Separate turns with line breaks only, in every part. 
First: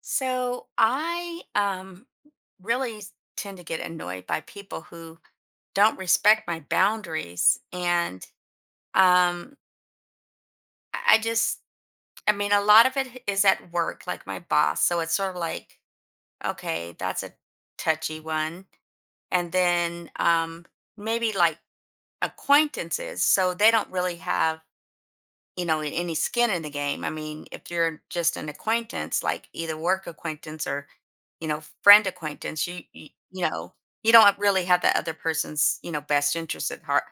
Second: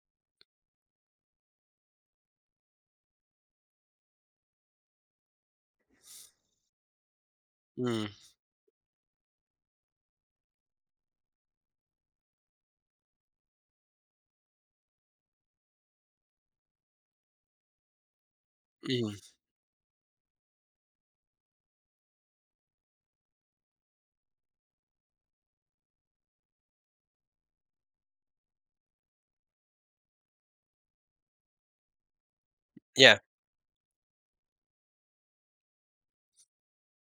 So I really tend to get annoyed by people who don't respect my boundaries.
Mm,
And um, I just, I mean, a lot of it is at work, like my boss. So it's sort of like, okay, that's a touchy one.
mm,
And then maybe like acquaintances. So they don't really have any skin in the game. I mean, if you're just an acquaintance, like either work acquaintance or, friend acquaintance,
yeah,
you don't really have the other person's, best interest at heart.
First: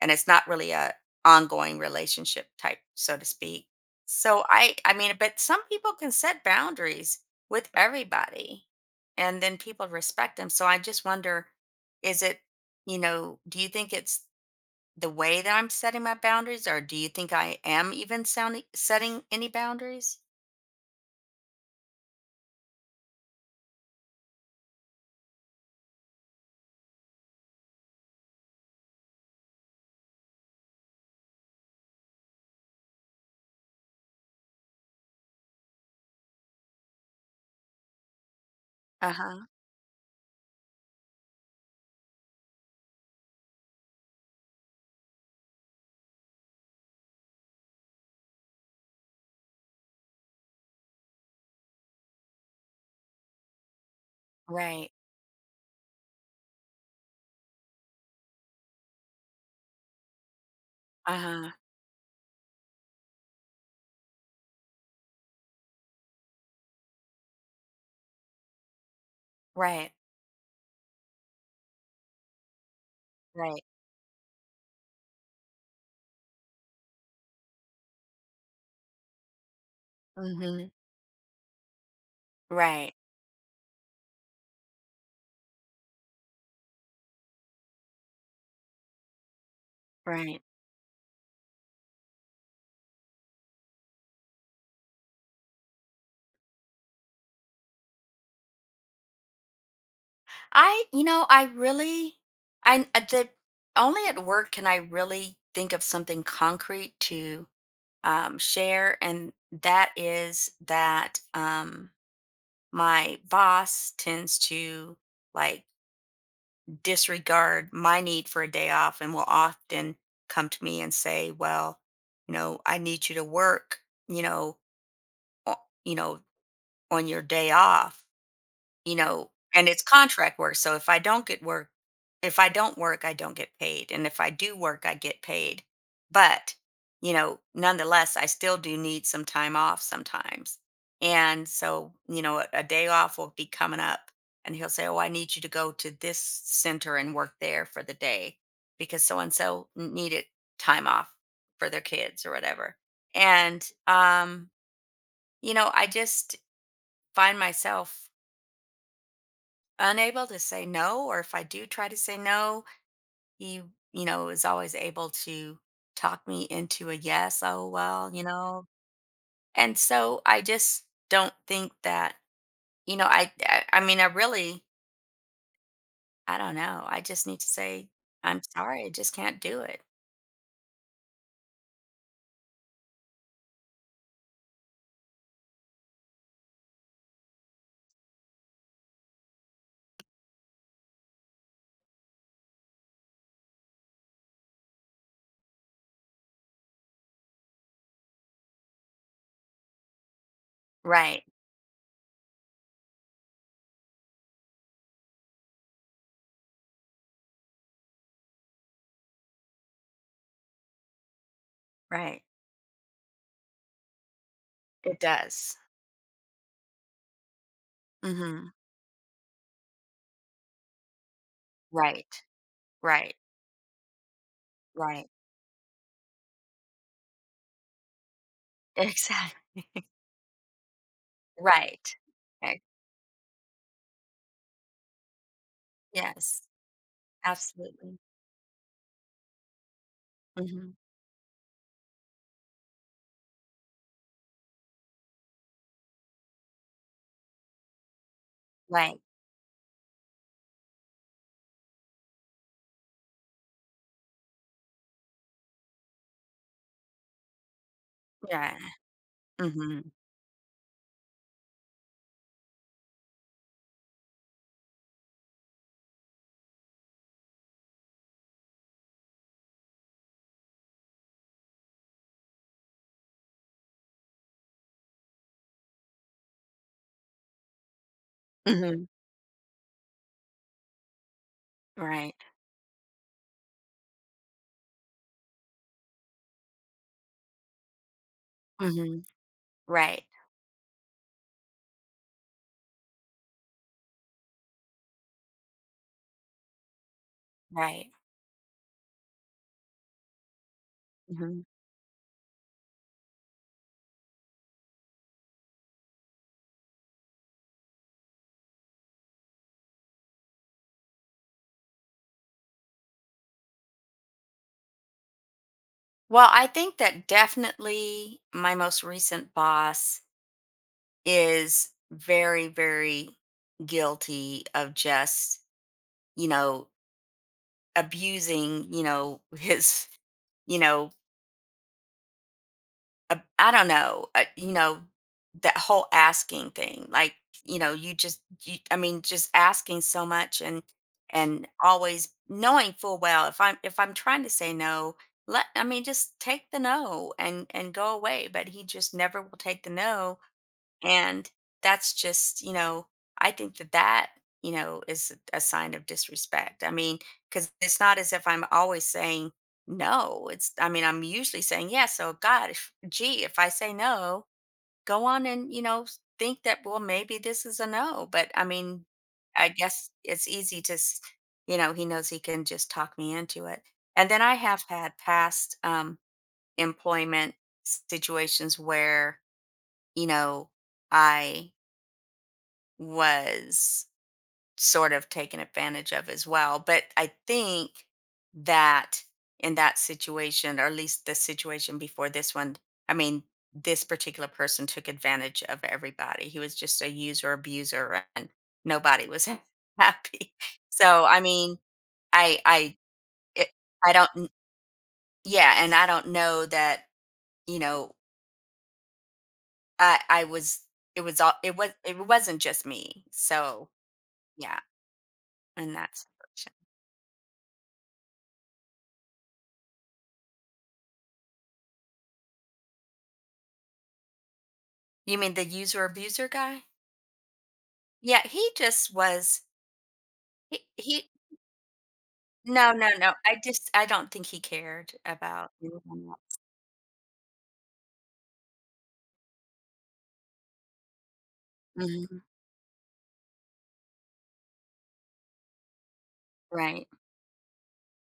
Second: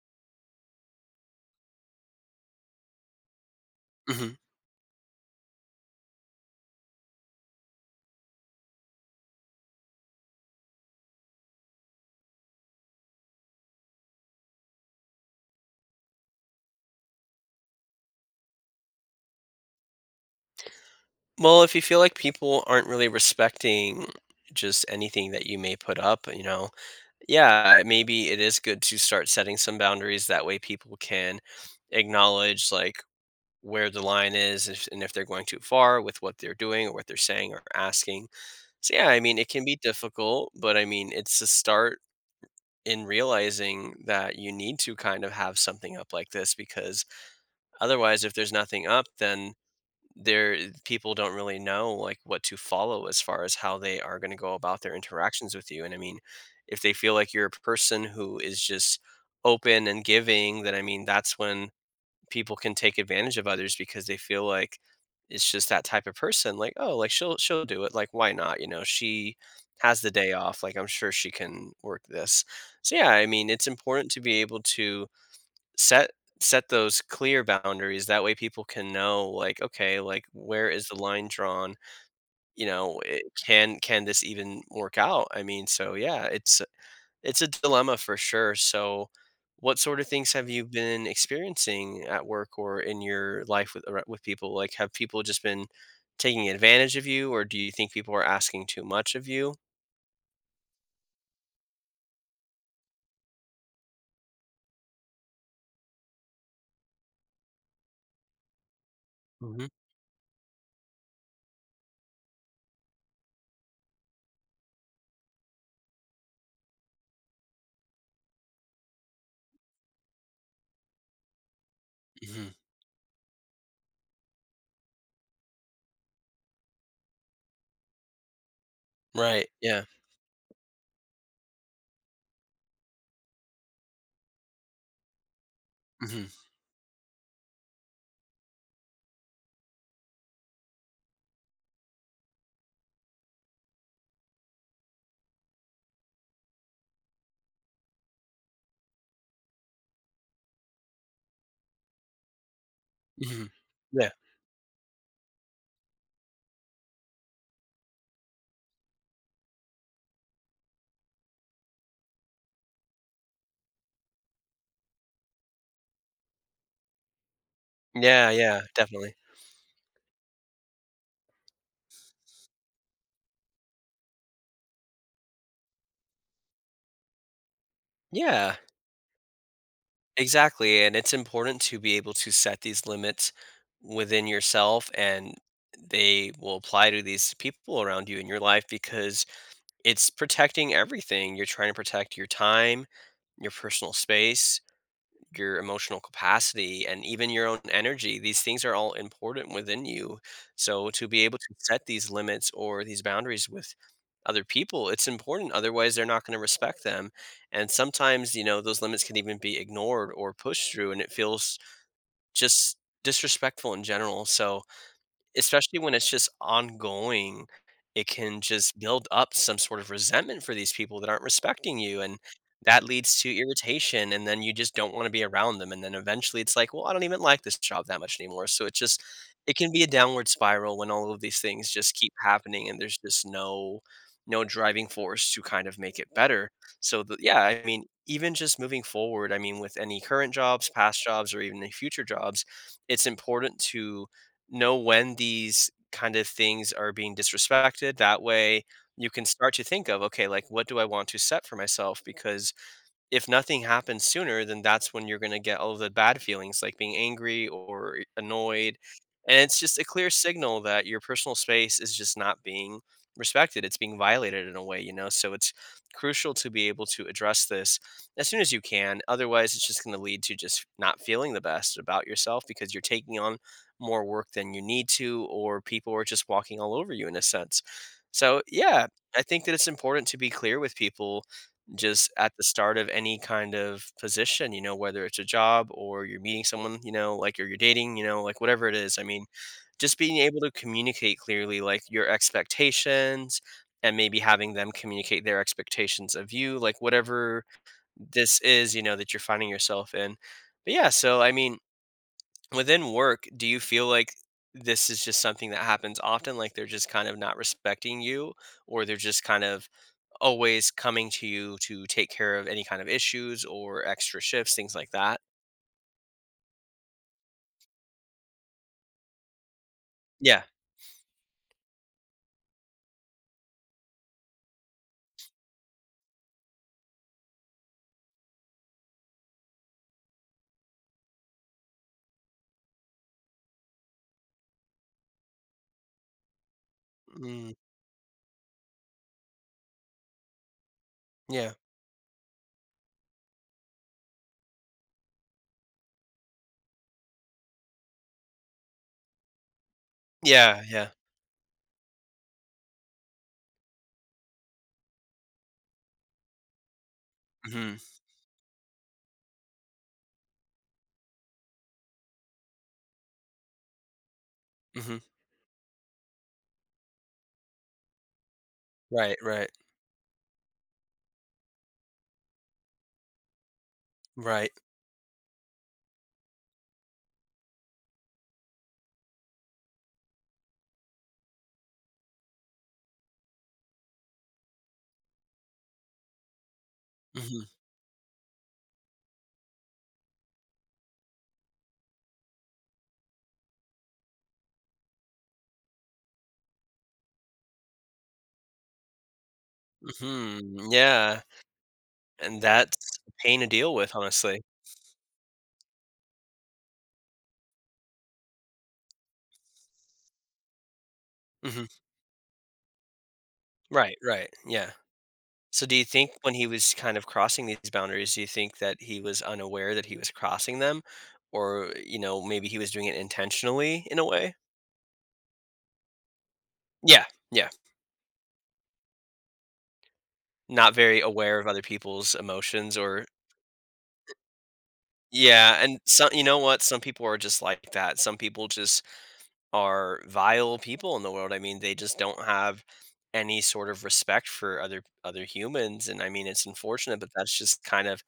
And it's not really a ongoing relationship type, so to speak.
mhm.
So I mean, but some people can set boundaries with everybody and then people respect them. So I just wonder, is it, do you think it's the way that I'm setting my boundaries, or do you think I am even sounding setting any boundaries?
Well, if you feel like people aren't really respecting just anything that you may put up, yeah, maybe it is good to start setting some boundaries. That way people can acknowledge like where the line is if, and if they're going too far with what they're doing or what they're saying or asking. So yeah,
Uh
I mean,
huh.
it can be difficult, but I mean, it's a start in realizing that you need to kind of have something up like this because otherwise if there's nothing up then people don't really know like what to follow as far as how they are going to go about
Right.
their interactions with you. And I mean, if they feel like you're a person who is just open and giving, then I mean
Uh
that's
huh.
when people can take advantage of others because they feel like it's just that type of person, like, oh, like, she'll do it, like, why not, you know, she
Right.
has the day off, like, I'm sure she can work this. So yeah, I mean,
Right.
it's important to be able to set set those clear boundaries. That way people can know, like, okay, like,
Mm-hmm.
where is the line drawn, you
Right.
know it, can this even work out, I mean. So yeah, it's a dilemma for sure. So what sort of things
Right.
have you been experiencing at work or in your life with people? Like, have people just been taking advantage of you, or do you think people are asking too much of you?
I, you know, I really, I the only at work can I really think of something concrete to share, and
Hmm.
that is that my boss tends to like disregard my need for a day off and will often come to me and say, "Well,
Hmm.
I need you to work, you know, o- you know, on your day off." you know,
Right,
and it's
yeah.
contract work. So if I don't work, I don't get paid. And if I do work, I get paid.
Hmm.
But, nonetheless, I still do need some time off sometimes. And so, a day off will be coming up and he'll say, "Oh, I need you to go to this center and work there for the day because so and so needed time off for their kids or whatever."
Hmm.
And,
Yeah.
I just find myself unable to say no, or if I do try to say no, he, is always able to talk me into a yes. Oh, well, you
Yeah, yeah,
know.
definitely.
And so I just don't think that, I mean, I don't know. I just need to say, "I'm
Yeah.
sorry. I just can't do it."
Exactly, and it's important to be able to set these limits within yourself, and they will apply to these people around you in your life because it's protecting everything. You're trying to protect your time, your personal space, your emotional capacity, and even your own energy. These things are all important within you, so to be
Right.
able to set these limits or these boundaries with other people, it's important, otherwise they're not going to respect them. And sometimes, you know, those limits can even be ignored or pushed through, and it feels
Right.
just disrespectful in general. So
It does.
especially when it's just ongoing, it can
Mm-hmm.
just build up some sort of resentment for these people that aren't respecting you, and
Right.
that
Right.
leads to irritation, and then you just don't
Right.
wanna be around them, and then eventually it's like, "Well, I don't even like this job that much anymore," so it just it
Exactly.
can be a downward spiral when all of these things just
Right.
keep
Right.
happening and there's just no no driving force to kind of make it
Yes.
better. So the yeah, I mean,
Absolutely.
even just moving forward, I mean, with any current jobs,
Hmm.
past jobs, or even any future jobs, it's important to know when these kind of things are being disrespected. That way,
Right.
you can start to think of, okay, like, what do I want to set for myself? Because if nothing happens sooner, then that's when you're going to get all of the bad feelings like being angry or
Yeah.
annoyed. And it's just
Hmm.
a clear signal that your personal space is just not being respected. It's being violated in a way, you know? So it's crucial to be able to address this as soon as you can. Otherwise, it's just going to lead to just not feeling the best about yourself because you're taking on more work than you need to, or people are just walking all over you in a sense. So, yeah,
Mhm.
I think that it's important to be clear with people just
Right.
at the start of any kind of position, you know, whether it's a job or you're meeting someone, you know, like or you're dating, you know, like whatever it is. I
Mhm.
mean, just
Right,
being able to communicate clearly like your expectations and maybe having them communicate their expectations of you, like whatever
right.
this is, you know, that you're finding yourself in. But yeah, so I
Mhm.
mean, within work, do you feel like this is just something that happens often, like they're just kind of not respecting you, or they're just kind of always coming to you to take care of any kind of issues or extra shifts, things like that?
Well, I think that definitely my most recent boss
Yeah.
is very, very guilty of just, you know, abusing, his, you know, I don't know, that whole asking thing, like,
Mm,
you just, you, I mean, just asking so much and,
yeah.
always knowing full well if I'm, trying to say no, I mean, just take the no and go away. But he just never will take the no.
Yeah, yeah.
And that's just, I think that that, is a sign of disrespect. I mean, because
Mhm,
it's not as if I'm always saying no. It's, I mean, I'm usually saying yes. So, God, if, gee, if I say no,
mhm.
go on and, think that, well, maybe this is a no. But I mean,
Right, right,
I guess it's easy to, s- he knows he can just talk me into it. And then I
right.
have had past employment situations where, you know, I was sort of taken advantage of as well. But I
Mhm,
think that in that situation, or at least the situation before this one, I mean, this particular person took advantage of everybody. He was just a user abuser and nobody was happy.
mhm,
So, I
yeah,
mean,
and
I,
that's a pain to
it,
deal
I
with,
don't, kn-
honestly.
yeah. And I don't know that, you know, I was, it was all, it
Mhm.
was, it wasn't just me. So
Right, right,
yeah.
yeah. So
And
do you
that's.
think when he was kind of crossing these boundaries, do you think that he was unaware that he was crossing them? Or, you know, maybe he was doing it intentionally in a way?
You mean the user abuser guy?
Yeah, yeah.
Yeah, he just was
Not very
he
aware of other people's
no,
emotions
no,
or
no, I don't think he cared about
Yeah, and
anyone
some you know
else.
what? Some people are just like that. Some people just are vile people in the world. I mean, they just
Mhm,
don't have any sort of respect for other humans, and I mean, it's
right,
unfortunate, but that's just kind of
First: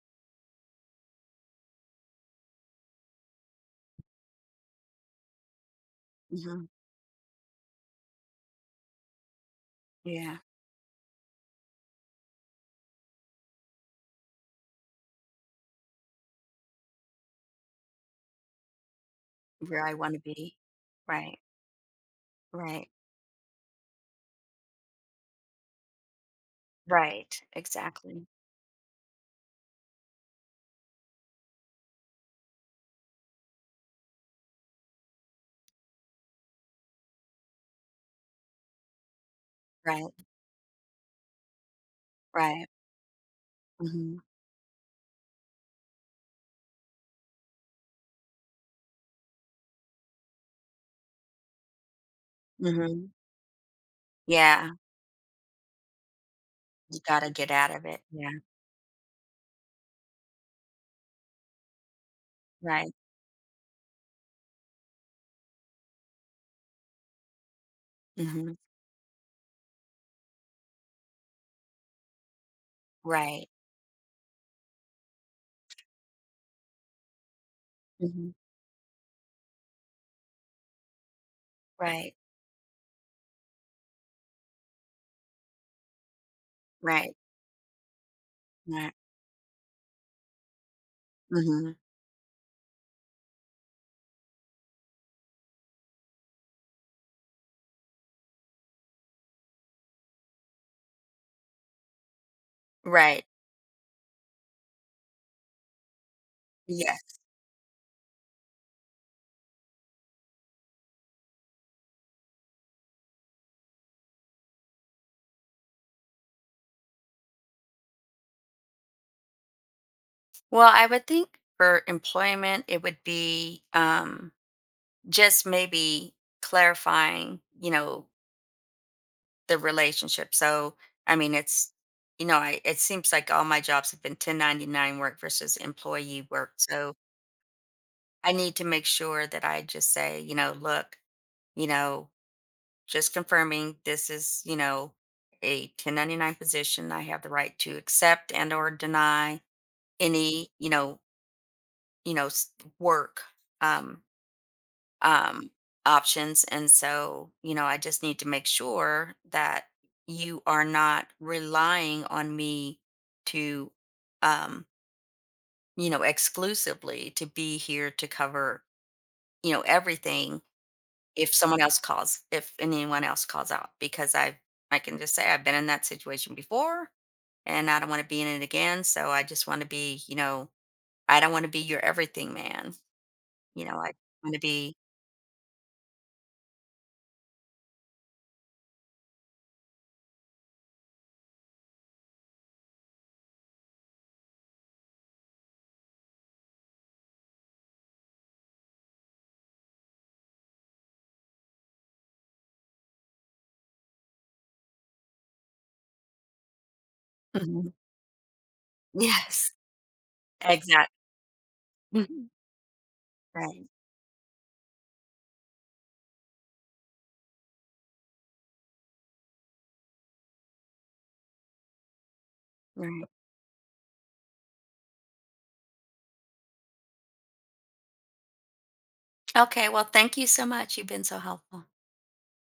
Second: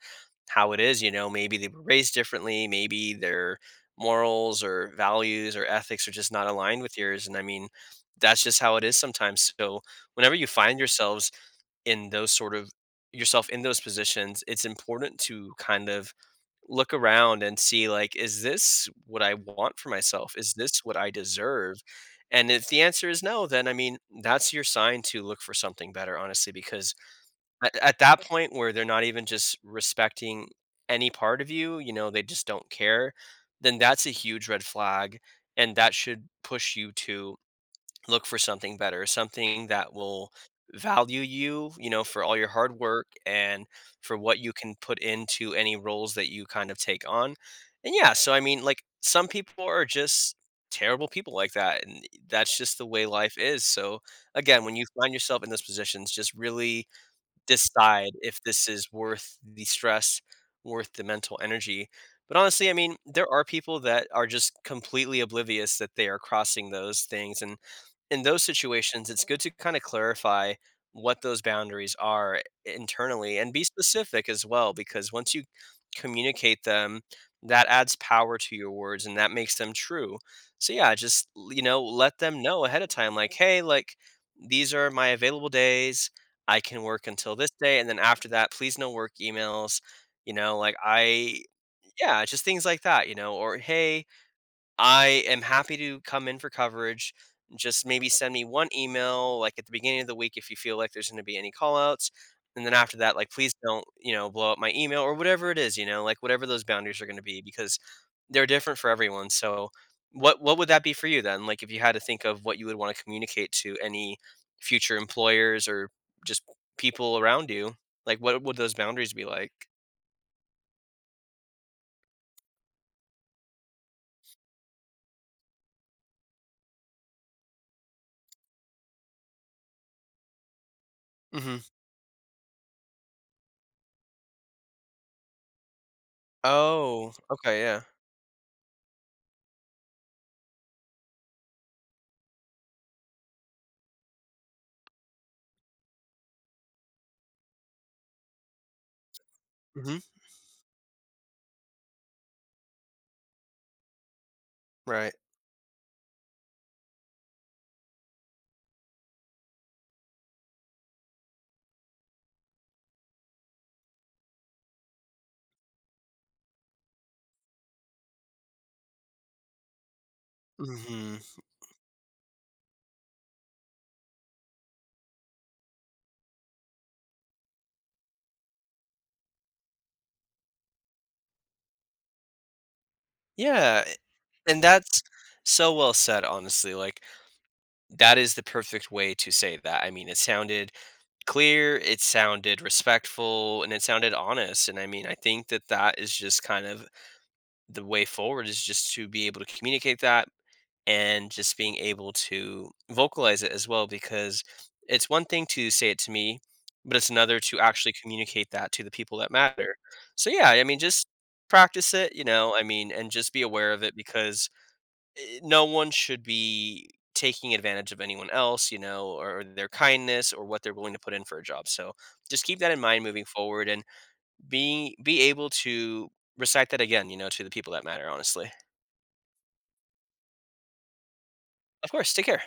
how it is, you know? Maybe they were raised differently, maybe their morals or values or ethics are just not
mhm,
aligned with yours, and I mean, that's just how it is sometimes. So, whenever
yeah,
you find yourselves in those sort of yourself in those positions, it's important to kind of look around and see like, is this what I want
where
for
I wanna
myself? Is
be.
this what I
Right,
deserve? And if the
right,
answer is no, then I mean, that's your sign to look for something better, honestly, because
right,
at that
exactly.
point where they're not even just respecting any part of you, you know, they just don't care, then that's a huge red flag. And that should push you to look for something better, something that
Right,
will value you, you know, for all your
right,
hard work and for
mhm,
what you can put into any roles that you kind of take on. And yeah, so I mean, like some people are just terrible people like that and that's just the way
mhm,
life is. So again,
yeah,
when you find yourself in those positions, just really
you gotta get out of it,
decide
yeah,
if this is worth the stress, worth the mental energy. But honestly, I
right,
mean, there are people that are just completely oblivious that they are crossing those things and in those
mhm,
situations, it's good to kind of clarify what those boundaries are internally
right,
and be specific as well, because once you communicate them, that adds
mhm,
power to your words and that makes them true. So, yeah, just, you know,
right,
let them know ahead of time, like, hey, like, these are my available days. I can work
right,
until this day. And then after that, please no
right,
work emails. You know, like, I,
mhm,
yeah, just things like that, you know, or hey, I am happy to come in for coverage. Just maybe send me one email like at the beginning of the week if you feel like there's going to be any call outs. And then after that,
right,
like please don't, you know, blow up my email or whatever it is, you know, like whatever those
yeah.
boundaries are going to be because they're different for everyone. So what would that be for you then? Like if you had to think of what you would want to communicate to any future employers or just people around you, like what would those boundaries be like?
Well, I would think for employment, it would be just maybe clarifying, the relationship. So, I mean,
Hmm.
it's, I it seems like all my jobs have been 1099 work versus employee work. So
Oh, okay, yeah.
I need to make sure that I just say, look, you know, just confirming this is, a 1099 position. I have the right to accept and or deny
Hmm.
any, you know, s- work. Um,
Right.
um, Options. And so, I just need to make sure that you are not relying on me to, um, exclusively to be here to cover, everything
Hmm.
if someone else calls, if anyone else calls out, because I can just say I've been in that situation before and I don't want to be in it again. So I just want to be, I don't want to be your everything man. You know,
Yeah.
I want to
And
be.
that's so well said, honestly, like, that is the perfect way to say that, I mean, it sounded clear, it sounded respectful, and it sounded honest, and I mean, I think that that is just kind of the way forward is just to be able to communicate that and just being able to vocalize it as well because it's one thing to say it to me, but it's another to
Mhm.
actually communicate that to the people that
Yes,
matter. So, yeah, I mean,
exactly.
just practice it, you know, I mean, and just be
Right.
aware of it because no one should be taking advantage of anyone else, you know, or their kindness or what they're willing to put in for a job. So just keep that in mind
Right.
moving forward and being be able to recite that again, you know, to the people that matter, honestly.
Okay. Well, thank you so much. You've been so helpful.
Of course, take care.